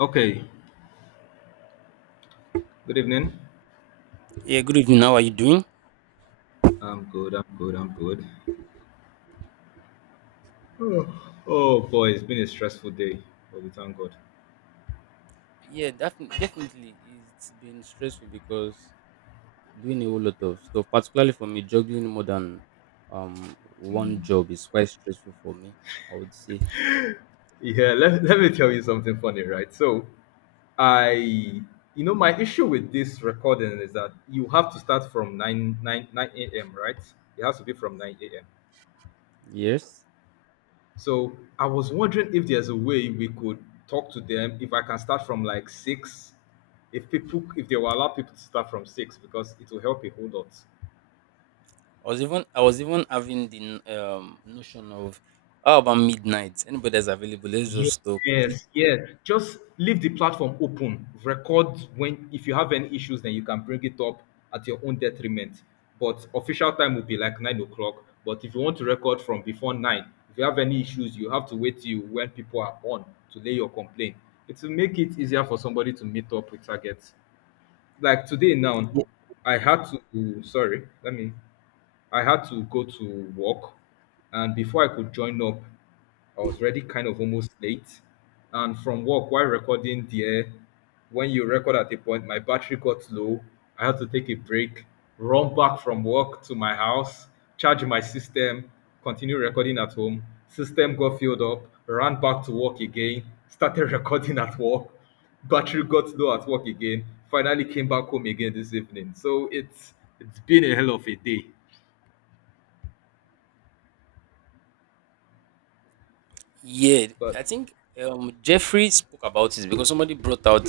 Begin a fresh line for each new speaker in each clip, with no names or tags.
Okay, good evening.
Yeah, good evening. How are you doing?
I'm good, I'm good, I'm good. Oh boy, it's been a stressful day, but we thank God.
Yeah, definitely, definitely. It's been stressful because doing a whole lot of stuff, particularly for me, juggling more than one
Mm.
job is quite stressful for me. I would say
Yeah, let me tell you something funny, right? So, my issue with this recording is that you have to start from nine a.m., right? It has to be from 9 a.m.
yes.
So, I was wondering if there's a way we could talk to them, if I can start from like 6, if they will allow people to start from 6, because it will help a whole lot.
I was even having the notion of how about midnight? Anybody that's available, let's just talk.
Yes, yes. Just leave the platform open. Record when if you have any issues, then you can bring it up at your own detriment. But official time will be like 9 o'clock. But if you want to record from before 9, if you have any issues, you have to wait till when people are on to lay your complaint. It will make it easier for somebody to meet up with targets. Like today now, I had to sorry, let me I had to go to work, and before I could join up, I was already kind of almost late. And from work, while recording there, when you record at a point, my battery got low. I had to take a break, run back from work to my house, charge my system, continue recording at home. System got filled up, ran back to work again, started recording at work. Battery got low at work again. Finally came back home again this evening. So it's been a hell of a day.
Yeah, I
But
think Jeffrey spoke about it because somebody brought out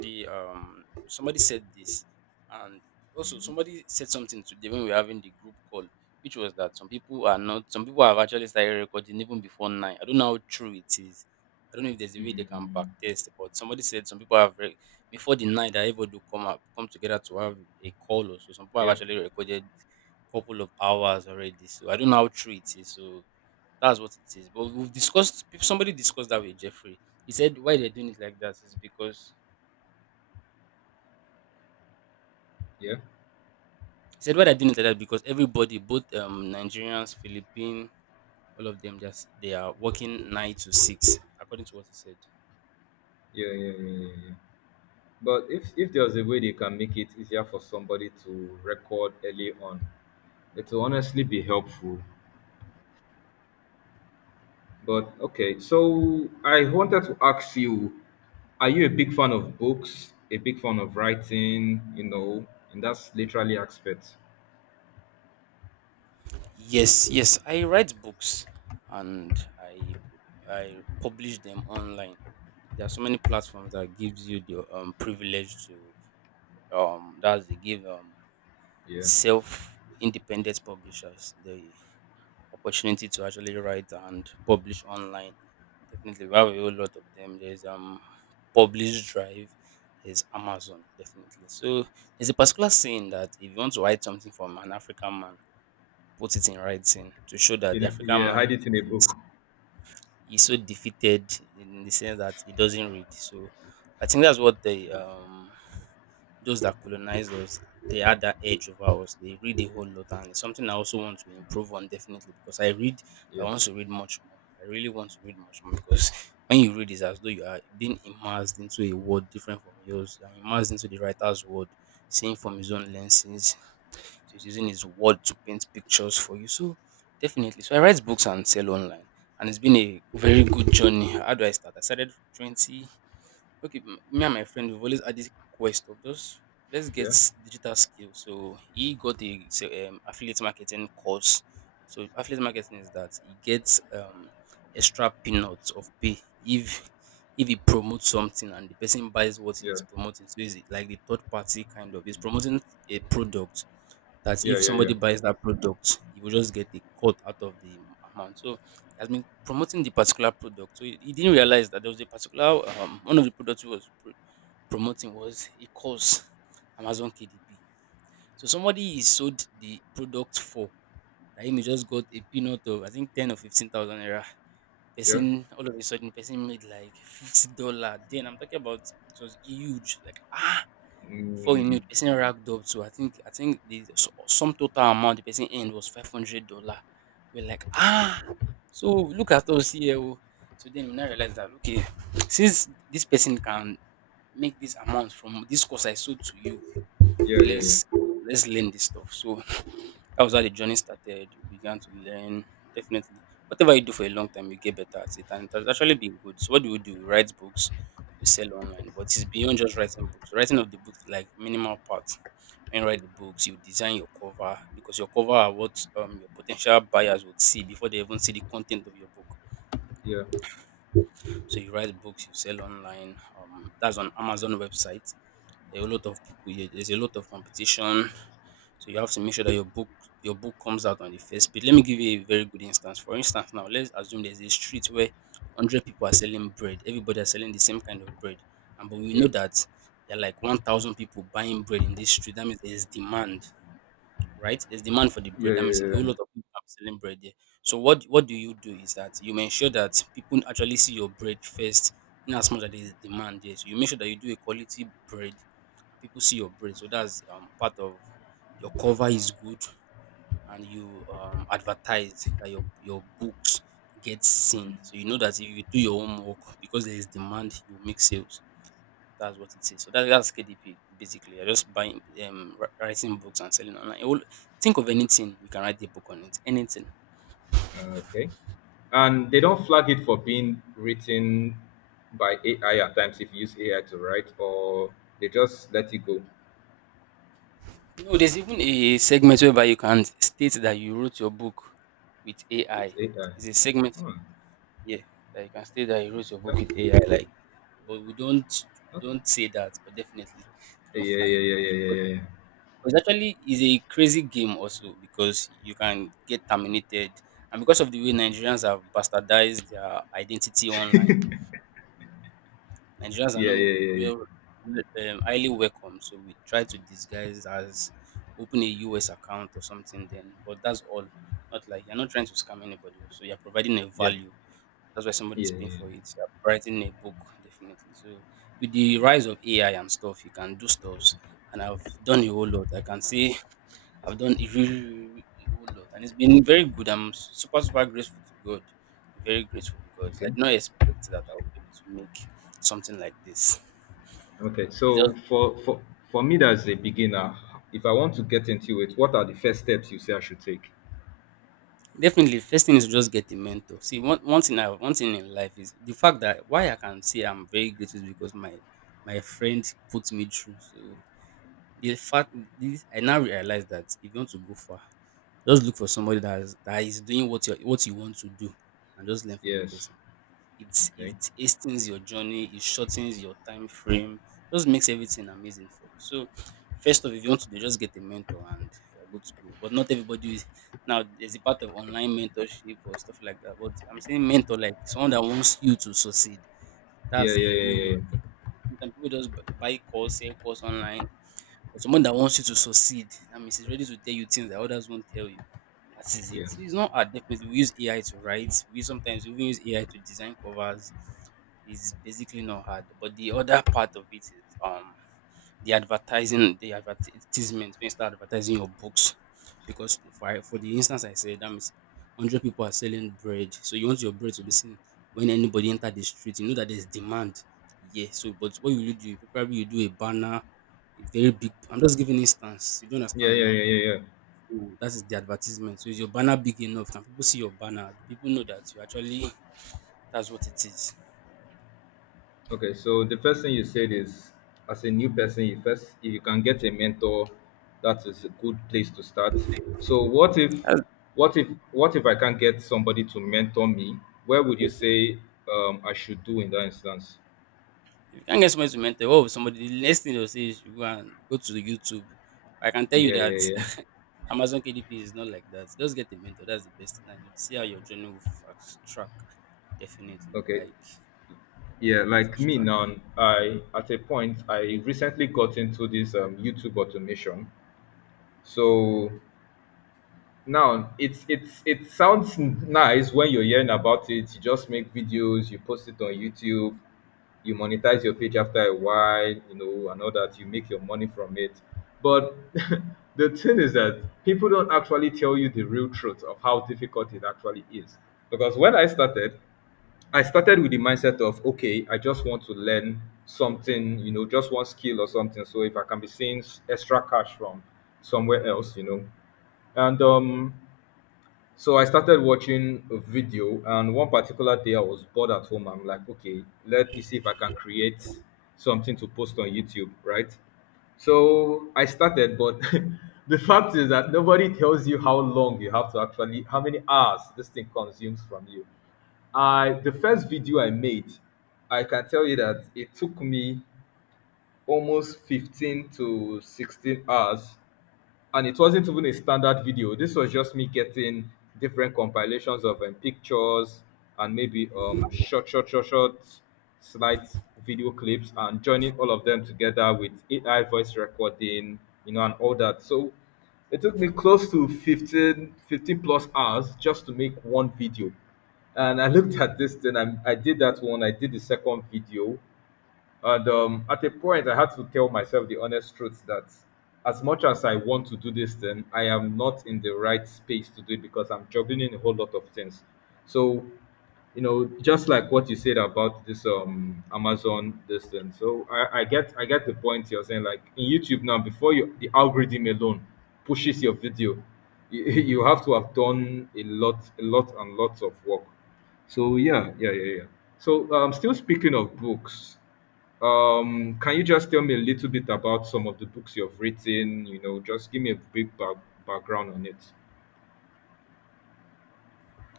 the somebody said this and also somebody said something today when we were having the group call, which was that some people are not some people have actually started recording even before nine. I don't know how true it is. I don't know if there's a way they can back
mm,
test, but somebody said some people have re- before the night that able do come up come together to have a call or so. Some people have
yeah,
actually recorded couple of hours already. So I don't know how true it is. So that's what it is. But we've discussed peop- somebody discussed that with Jeffrey. He said why they're doing it like that is because
yeah,
he said why they're doing it like that because everybody, both Nigerians, Philippine, all of them just they are working 9 to 6, according to what he said.
yeah, yeah, yeah, yeah, yeah. But if there's a way they can make it easier for somebody to record early on, it will honestly be helpful. But okay, so I wanted to ask you, are you a big fan of books? A big fan of writing? And that's literally aspect.
Yes, yes. I write books and I publish them online. There are so many platforms that gives you the privilege to that's they give
Yeah,
self independent publishers. They opportunity to actually write and publish online. Definitely, we have a whole lot of them. There's Publish Drive, there's Amazon, definitely. So there's a particular saying that if you want to write something from an African man, put it in writing to show that the African
yeah, hide
man
it in a
is
book.
he's so defeated in the sense that he doesn't read. So I think that's what the those that colonized us, they had that edge over us. They read a whole lot, and it's something I also want to improve on definitely because I read.
Yeah,
But I want to read much more. I really want to read much more because when you read, it's as though you are being immersed into a world different from yours. You're immersed into the writer's world, seeing from his own lenses. So he's using his word to paint pictures for you. So definitely. So I write books and sell online, and it's been a very good journey. How do I start? I started twenty okay, m- me and my friend we've always had this quest of just let's get
yeah,
s- digital skill. So he got a say, affiliate marketing course. So affiliate marketing is that he gets extra peanuts of pay if he promotes something and the person buys what
yeah,
he's promoting. So it's like the third party kind of he's promoting a product that
yeah,
if
yeah, yeah,
somebody buys that product, you will just get a cut out of the amount. So he has been promoting the particular product. So he didn't realize that there was a particular one of the products he was pr- promoting was a course, Amazon KDP. So somebody he sold the product for that him he just got a peanut of I think 10 or 15,000 naira.
yeah.
Person all of a sudden person made like $50. Then I'm talking about it was huge. Like ah before you
Mm,
knew the person racked up to I think the s- sum total amount the person earned was $500. We're like, ah, so look at us here. Oh." So then we now realize that okay, since this person can make this amount from this course I sold to you,
yeah, yeah, yeah,
let's let's learn this stuff. So that was how the journey started. We began to learn. Definitely, whatever you do for a long time, you get better at it, and it has actually been good. So, what do? We write books, we sell online, but it's beyond just writing books. Writing of the books is like minimal part. When you write the books, you design your cover because your cover are what your potential buyers would see before they even see the content of your book.
yeah,
So, you write books, you sell online. That's on Amazon website. There are a lot of people. There's a lot of competition so you have to make sure that your book comes out on the first page. Let me give you a very good instance. For instance, now let's assume there's a street where hundred people are selling bread. Everybody are selling the same kind of bread, and but we
yeah.
know
Yeah,
that there are like 1,000 people buying bread in this street. That means there is demand right? There's demand for the
yeah,
bread. That means
yeah,
a whole lot
yeah.
of people are selling bread there. So what do you do is that you make sure that people actually see your bread first, in as much as there's demand there. So you make sure that you do a quality bread, and people see your bread. So that's part of your cover is good, and you advertise that your books get seen. So you know that if you do your homework because there is demand, you will make sales. That's what it is. So that's KDP basically. You're just buying, wri- writing books and selling online. You will think of anything you can write a book on it. Anything.
Okay. And they don't flag it for being written by AI at times if you use AI to write, or they just let it go.
You know, there's even a segment whereby you can state that you wrote your book with
It's
AI.
AI.
It's a segment,
Hmm. Yeah.
yeah, that you can state that you wrote your book
That-
with AI. Like, but we don't we
that-
don't say that. But definitely,
Yeah,
don't
yeah,
flag your
yeah, yeah,
books.
yeah, yeah,
But it's actually is a crazy game also because you can get terminated, and because of the way Nigerians have bastardized their identity online, Nigerians are
yeah, yeah, yeah,
not
yeah, yeah,
well, well, highly welcome. So we try to disguise as open a US account or something. Then, but that's all. Not like you're not trying to scam anybody. So you're providing a
yeah,
value. That's why
yeah,
somebody's
yeah,
paying
yeah.
for it. You're writing a book, definitely. So with the rise of AI and stuff, you can do stuff. And I've done a whole lot. I can say I've done a really, really a whole lot, and it's been very good. I'm super, super grateful to God. Very grateful because
Okay.
I did not expect that I would be able to make something like this.
Okay.
It's
So
just
for me as a beginner, if I want to get into it, what are the first steps you say I should take?
definitely first thing is to just get a mentor. See, one thing I one thing in life is the fact that why I can say I'm very grateful is because my friend put me through. So the fact this I now realize that if you want to go far, just look for somebody that is doing what you want to do and just learn from the
Yes.
person. It
Okay.
it hastens your journey, it shortens your time frame, just makes everything amazing for you. So first off, if you want to do, just get a mentor and you're good to go. But not everybody is now there's a part of online mentorship or stuff like that. But I'm saying mentor like someone that wants you to succeed.
Yeah,
That's
yeah,
a
yeah,
whole lot.
yeah,
Sometimes people just b- buy course, sell course online. But someone that wants you to succeed, that means he's ready to tell you things that others won't tell you. That is
yeah,
it. So it's not hard. Definitely, we use AI to write. We sometimes even use AI to design covers. It's basically not hard. But the other part of it is um the advertising, the advertisement when you start advertising your books, because for the instance I said that means hundred people are selling bread, so you want your bread to be seen when anybody enter the street. You know that there's demand. Yeah. So, but what will you do? Probably you do a banner, a very big. I'm just giving instance. You don't
yeah,
understand
yeah,
now
yeah, yeah, yeah, yeah.
oh, that is the advertisement. So is your banner big enough? Can people see your banner? Do people know that you actually that's what it is?
Okay, so the first thing you said is, as a new person, you first if you can get a mentor, that is a good place to start. So what if,
That's-
what if, what if I can't get somebody to mentor me? Where would you say I should do in that instance?
if you can't get somebody to mentor, what will somebody the next thing they'll say is you go and go to the YouTube. I can tell you
Yeah,
that
yeah, yeah.
Amazon KDP is not like that. Just get a mentor, that's the best thing. And you'd see how your journey will fast track. Definitely.
Okay.
Like
Yeah, like
fast
me
track.
now, I at a point I recently got into this YouTube automation. So Now, it sounds nice when you're hearing about it. You just make videos, you post it on YouTube, you monetize your page after a while, and all that. You make your money from it. But the thing is that people don't actually tell you the real truth of how difficult it actually is. Because when I started with the mindset of okay, I just want to learn something, just one skill or something. So if I can be seeing extra cash from somewhere else, and so I started watching a video, and one particular day I was bored at home. I'm like, okay, let me see if I can create something to post on YouTube, right? So I started, but the fact is that nobody tells you how long you have to actually, how many hours this thing consumes from you. I The first video I made, I can tell you that it took me almost 15 to 16 hours and it wasn't even a standard video. This was just me getting different compilations of pictures and maybe slight video clips and joining all of them together with AI voice recording, and all that. So it took me close to 15 plus hours just to make one video. And I looked at this, then I did that one, I did the second video, and at a point, I had to tell myself the honest truth that as much as I want to do this thing, I am not in the right space to do it because I'm juggling a whole lot of things. So just like what you said about this amazon this thing, so I get the point you're saying, like in youtube now before you the algorithm alone pushes your video. You, you have to have done a lot and lots of work. So, yeah, yeah, yeah, yeah. So still speaking of books, can you just tell me a little bit about some of the books you've written, just give me a big background on it.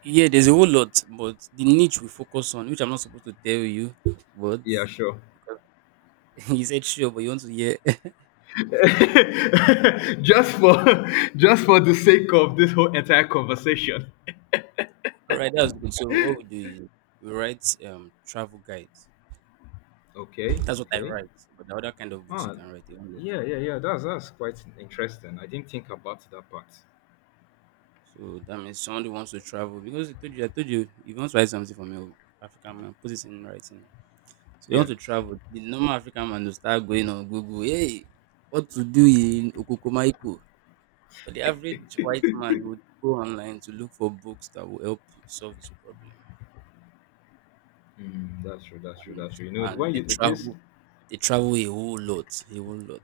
Yeah, there's a whole lot, but the niche we focus on, which I'm not supposed to tell you, but
Yeah, sure.
you said sure, but you want to hear
just for just for the sake of this whole entire conversation.
all right, that's good. So what we do is we write travel guides.
Okay,
That's what I
okay.
write. But the other kind of books you
Ah,
can write, they won't let.
yeah, yeah, yeah. That's quite interesting. I didn't think about that part.
So that means someone who wants to travel because I told you, if you want to write something for me, African man, put it in writing. So you want
Yeah,
to travel, the normal African man will start going on Google. Hey, what to do in Okokomaiko? But the average white man would go online to look for books that will help solve his problem,
mm, that's true. That's true.
and
That's true. You know,
and
when you this,
they travel a whole lot, a whole lot.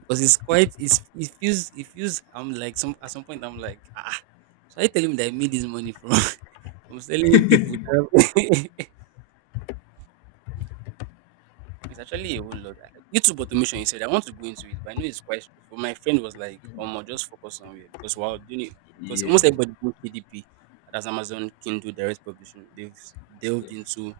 Because it feels, I'm like some at some point I'm like, so are you telling me that I made this money from from selling people? It's actually a whole lot. YouTube automation, he said, I want to go into it, but I know it's quite stressful. My friend was like, oh, just focus on it because while doing it, because
yeah,
almost everybody doing KDP, that's Amazon Kindle Direct Publishing, they've
yeah,
delved into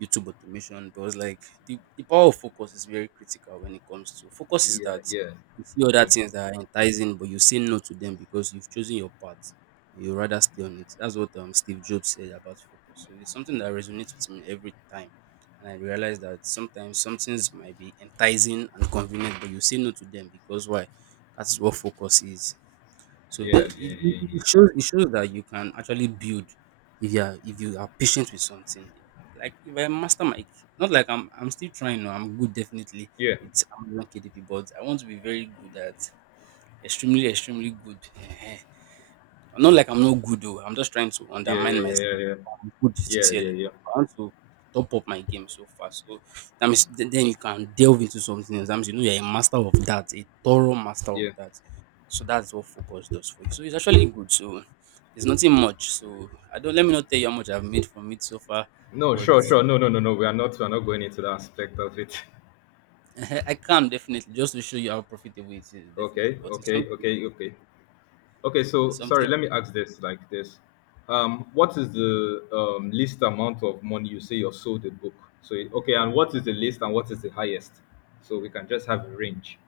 YouTube automation. But it's like the power of focus is very critical. When it comes to focus is
yeah,
that
yeah,
you see other
yeah,
things that are enticing, but you say no to them because you've chosen your path. You rather stay on it. That's what Steve Jobs said about focus. So it's something that resonates with me every time, and I realized that sometimes some things might be enticing and convenient, but you say no to them because why? That's what focus is. So
yeah,
that it,
yeah,
it
yeah,
it shows it shows that you can actually build if you are patient with something. Like if I master my, not like I'm still trying, no, I'm good definitely.
yeah,
It's Amazon KDP, but I want to be very good at, extremely, extremely good. Not like I'm not good though, I'm just trying to
yeah,
undermine
yeah, yeah,
myself.
yeah, yeah,
I'm good
yeah, yeah,
sincerely,
yeah.
but I want to top up my game so far. So that means then you can delve into something else. That means you know you're a master of that, a thorough master of
yeah.
that. So that's what focus does for you. So it's actually good. So there's nothing much. So I don't, let me not tell you how much I've made from it so far.
No,
But
sure, sure. No, no, no, no. We are not. We are not going into that aspect of it.
I can definitely, just to show you how profitable it is, definitely.
Okay,
But it's
okay,
something
okay, okay. Okay,
it's
so
something
sorry, let me ask this like this. What is the least amount of money you say you've sold a book? So, okay, and what is the least and what is the highest? So we can just have a range.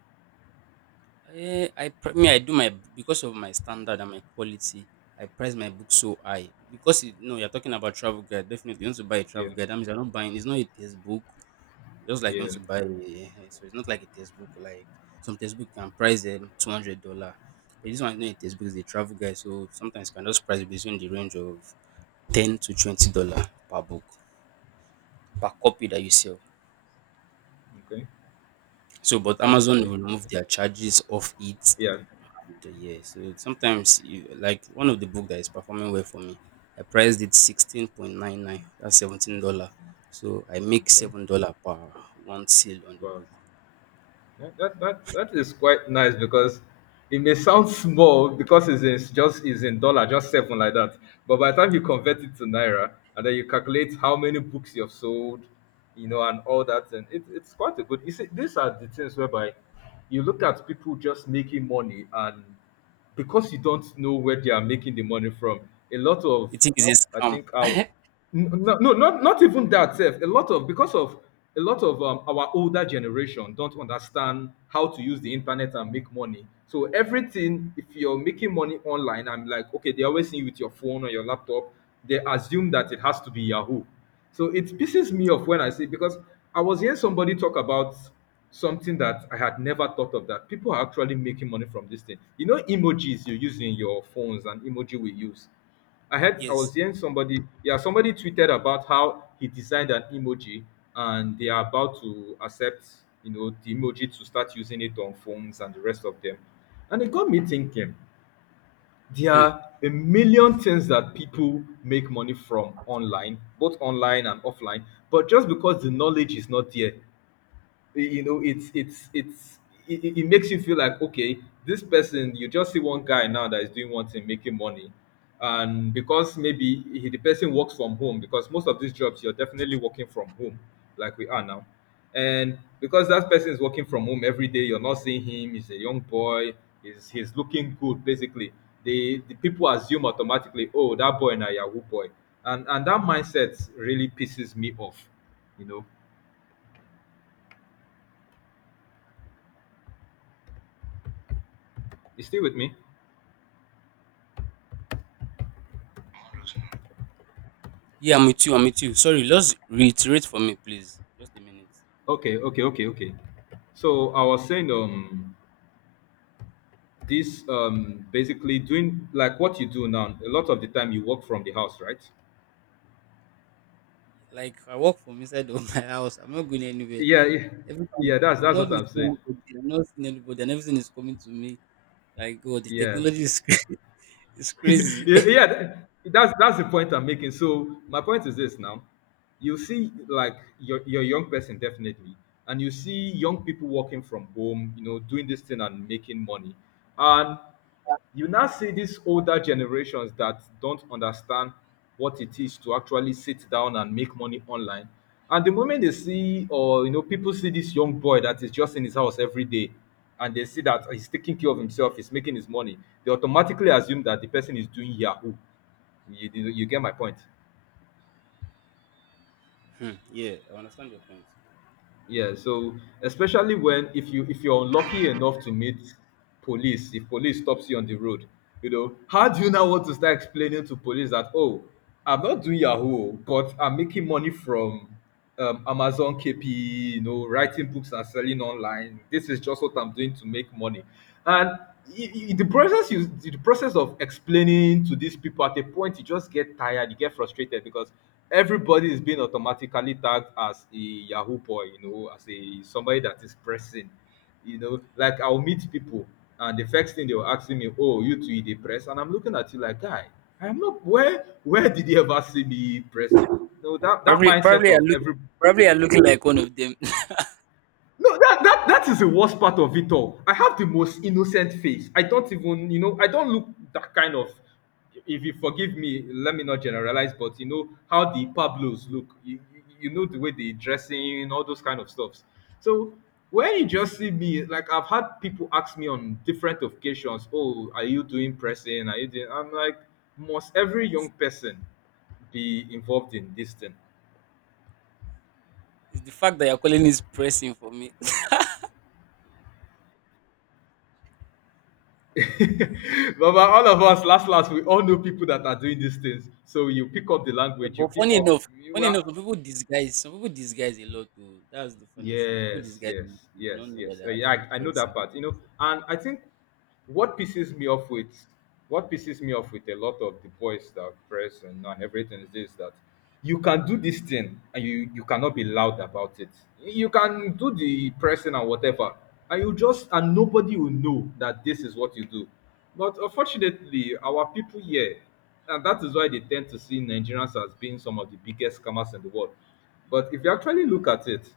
Me I do my, because of my standard and my quality, I price my book so high because it, no, you're talking about travel guide. Definitely, you want to buy a
Yeah,
travel guide. That means you're not buying, it's not a textbook. Just like you
yeah.
want to buy, a, so it's not like a textbook. Like some textbook can price them $200, but this one is not a textbook. It's a travel guide, so sometimes you can just price it between the range of $10 to $20 per book per copy that you sell.
Okay,
So, but
okay,
Amazon
okay.
will remove their charges off it
Yeah,
the year. So sometimes you, like one of the book that is performing well for me, I priced it 16.99. That's $17. So I make
okay.
$7 per one sale on the
Wow.
book.
That is quite nice because it may sound small because it's just is in dollar, just seven like that. But by the time you convert it to naira and then you calculate how many books you've sold, and all that, and it's quite a good. You see, these are the things whereby you look at people just making money and because you don't know where they are making the money from a lot of.
You think it's
i
a scam?
think our n- no no, not even that self. A lot of because of a lot of our older generation don't understand how to use the internet and make money. So everything, if you're making money online, I'm like, okay, they always see you with your phone or your laptop. They assume that it has to be yahoo. So it pisses me off when I see, because I was hearing somebody talk about something that I had never thought of, that people are actually making money from this thing. Emojis you use in your phones and emoji we use. I was
Yes.
hearing somebody, yeah, somebody tweeted about how he designed an emoji, and they are about to accept, the emoji to start using it on phones and the rest of them. And it got me thinking, there
Hmm.
are a million things that people make money from online, both online and offline, but just because the knowledge is not there, it's it makes you feel like okay, this person, you just see one guy now that is doing one thing making money, and because maybe the person works from home, because most of these jobs you're definitely working from home like we are now, and because that person is working from home every day, you're not seeing him, he's a young boy, he's looking good basically, the people assume automatically, oh that boy na yahoo boy, and that mindset really pisses me off. you know you still with me?
Yeah, I'm with you. I'm with you. Sorry, just reiterate for me, please. Just a minute.
Okay, okay, okay, okay. So I was saying, this basically doing like what you do now. A lot of the time you work from the house, right?
Like I work from inside of my house. I'm not going anywhere.
Yeah, yeah,
Every time
yeah. That's
I'm
that's
not
what I'm
meeting
saying.
anybody. I'm not seeing anybody, and everything is coming to me. Like God, the
Yes,
technology is is
yeah,
crazy.
yeah. That's the point I'm making. So my point is this now. You see, like your young person definitely, and you see young people working from home, doing this thing and making money, and you now see these older generations that don't understand what it is to actually sit down and make money online. And the moment they see, or you know, people see this young boy that is just in his house every day, and they see that he's taking care of himself, he's making his money, they automatically assume that the person is doing Yahoo. You get my point?
Hmm, yeah, I understand your point.
Yeah, so especially when if you're unlucky enough to meet police, if police stops you on the road, you know, how do you now want to start explaining to police that, oh, I'm not doing Yahoo, but I'm making money from Amazon KPE, you know, writing books and selling online. This is just what I'm doing to make money. And the process of explaining to these people, at a point you just get tired, you get frustrated because everybody is being automatically tagged as a Yahoo boy, you know, as a somebody that is pressing. You know, like I'll meet people and the first thing they were asking me, "Oh, you too, you dey press?" And I'm looking at you like, guy, I'm not where did you ever see me pressing? No, that
Probably,
mindset
probably
of every—
probably I'm looking like one of them.
no, that is the worst part of it all. I have the most innocent face. I don't even, you know, I don't look that kind of. If you forgive me, let me not generalize, but you know how the Pablos look. You know the way they dressing, all those kind of stuffs. So when you just see me, like I've had people ask me on different occasions, "Oh, are you doing pressing? Are you doing?" I'm like, must every young person be involved in this thing?
It's the fact that you're calling is pressing for me.
But all of us, last last, we all know people that are doing these things. So you pick up the
Yeah,
language, you
but
pick
funny
up
enough,
you
funny enough,
are—
some people disguise a lot too. That's the funny thing. Some people
yes,
disguise, a
yes,
lot. You
yes,
don't know that
yes.
they're
Yeah,
actually
I know that
pressing.
part. You know, and I think what pisses me off with what pisses me off with a lot of the boys that press and everything is this, that you can do this thing and you cannot be loud about it. You can do the pressing and whatever, and you just— and nobody will know that this is what you do. But unfortunately, our people here, and that is why they tend to see Nigerians as being some of the biggest scammers in the world. But if you actually look at it,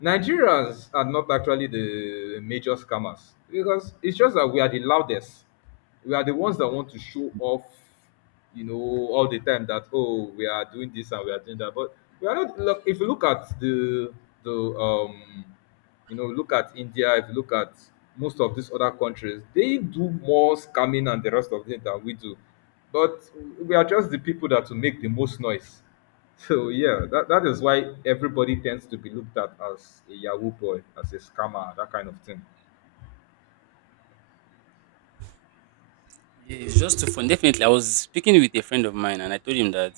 Nigerians are not actually the major scammers because it's just that we are the loudest. We are the ones that want to show off, you know, all the time, that oh, we are doing this and we are doing that. But we are not— look, if you look at the the um you know, look at India, if you look at most of these other countries, they do more scamming and the rest of it than we do. But we are just the people that will make the most noise. So yeah, that is why everybody tends to be looked at as a Yahoo boy, as a scammer, that kind of thing.
Yeah, it's just too fun. Definitely, I was speaking with a friend of mine, and I told him that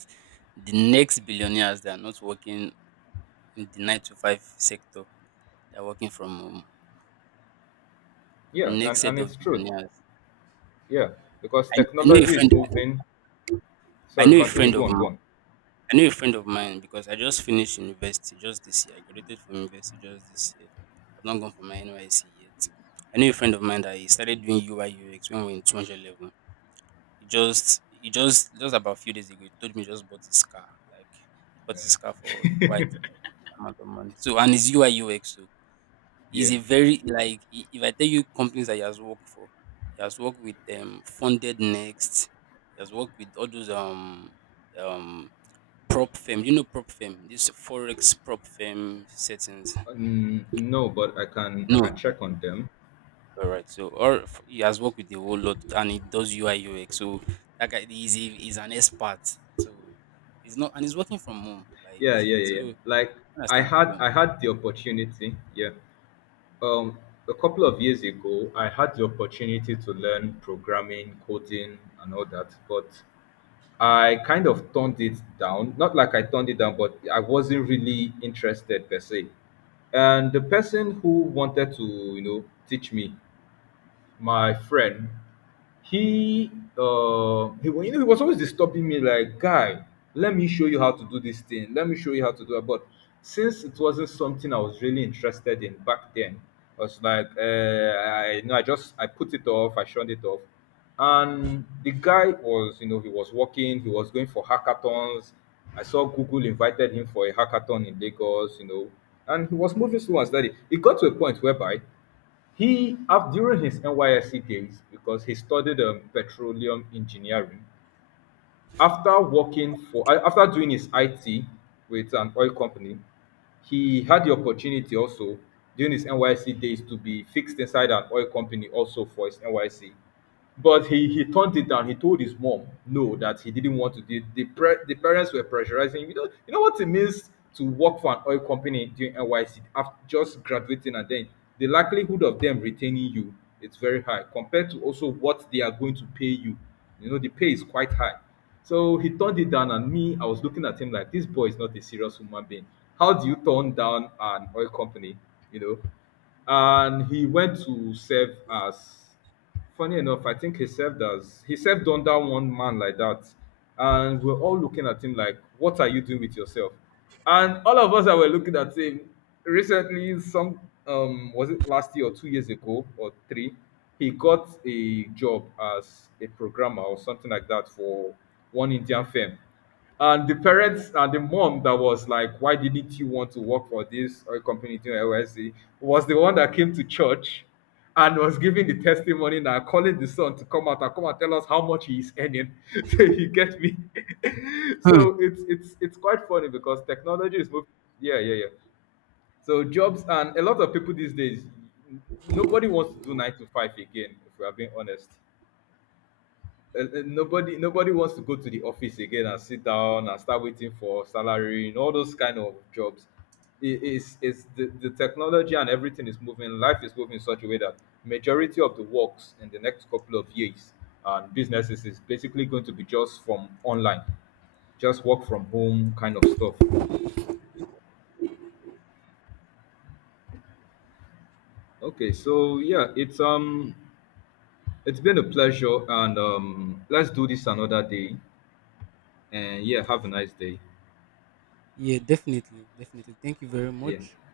the next billionaires that are not working in the nine to five sector, they're working from home. The
Yeah,
next
and
set
it's
of
truth.
billionaires.
Yeah, because
I know a
technology is
friend.
moving.
I
Sorry,
know a
continue.
friend
Go
of
on, go
mine.
on.
I knew a friend of mine because I just finished university just this year. I graduated from university just this year. I've not gone for my NYC yet. I knew a friend of mine that he started doing UI/UX when we are in 200 level. Just about a few days ago, he told me he just bought his car. Like, he bought his car for a quite amount of money. So, and his UI/UX, so
Yeah.
he's a very, like, if I tell you companies that he has worked for, he has worked with Funded Next, he has worked with all those um Prop firm, you know, prop firm, this forex prop firm settings.
Mm, no, but I can
No,
check on them.
all right. So, he has worked with a whole lot, and he does UI UX. So that guy is an expert. So he's not, and he's working from home. Like,
Yeah, yeah, yeah, yeah.
so,
Like
understand? Yeah.
I had the opportunity. Yeah. Um, a couple of years ago, I had the opportunity to learn programming, coding, and all that, but I kind of turned it down. Not like I turned it down, but I wasn't really interested per se. And the person who wanted to, you know, teach me, my friend, he you know, he was always disturbing me like, guy, let me show you how to do this thing, let me show you how to do it. But since it wasn't something I was really interested in back then, I was like, I, you know, I put it off, I shunned it off. And the guy was, you know, he was working, he was going for hackathons. I saw Google invited him for a hackathon in Lagos, you know. And he was moving slow and steady. It got to a point whereby he, after, during his NYSC days, because he studied petroleum engineering, after working for, after doing his IT with an oil company, he had the opportunity also during his NYSC days to be fixed inside an oil company also for his NYSC. But he turned it down. He told his mom no, that he didn't want to. The parents were pressurizing him. You know what it means to work for an oil company during NYC after just graduating, and then the likelihood of them retaining you is very high, compared to also what they are going to pay you. You know, the pay is quite high. So he turned it down, and me, I was looking at him like, this boy is not a serious human being. How do you turn down an oil company? You know, and he went to serve as— funny enough, I think he served under one man like that, and we're all looking at him like, "What are you doing with yourself?" And all of us that were looking at him recently, some was it last year or 2 years ago or three, he got a job as a programmer or something like that for one Indian firm, and the parents and the mom that was like, "Why didn't you want to work for this oil company doing LSE?" was the one that came to church and was giving the testimony now, calling the son to come out and come and tell us how much he is earning. So you get me.
Hmm.
So it's quite funny because technology is moving. Yeah, yeah, yeah. So jobs, and a lot of people these days, nobody wants to do 9 to 5 again. If we are being honest, and nobody wants to go to the office again and sit down and start waiting for salary and all those kind of jobs. It's the technology and everything is moving, life is moving in such a way that majority of the works in the next couple of years and businesses is basically going to be just from online, just work from home kind of stuff. Okay, so yeah, it's been a pleasure, and let's do this another day. And yeah, have a nice day.
Yeah, definitely, definitely. Thank you very much.
Yeah.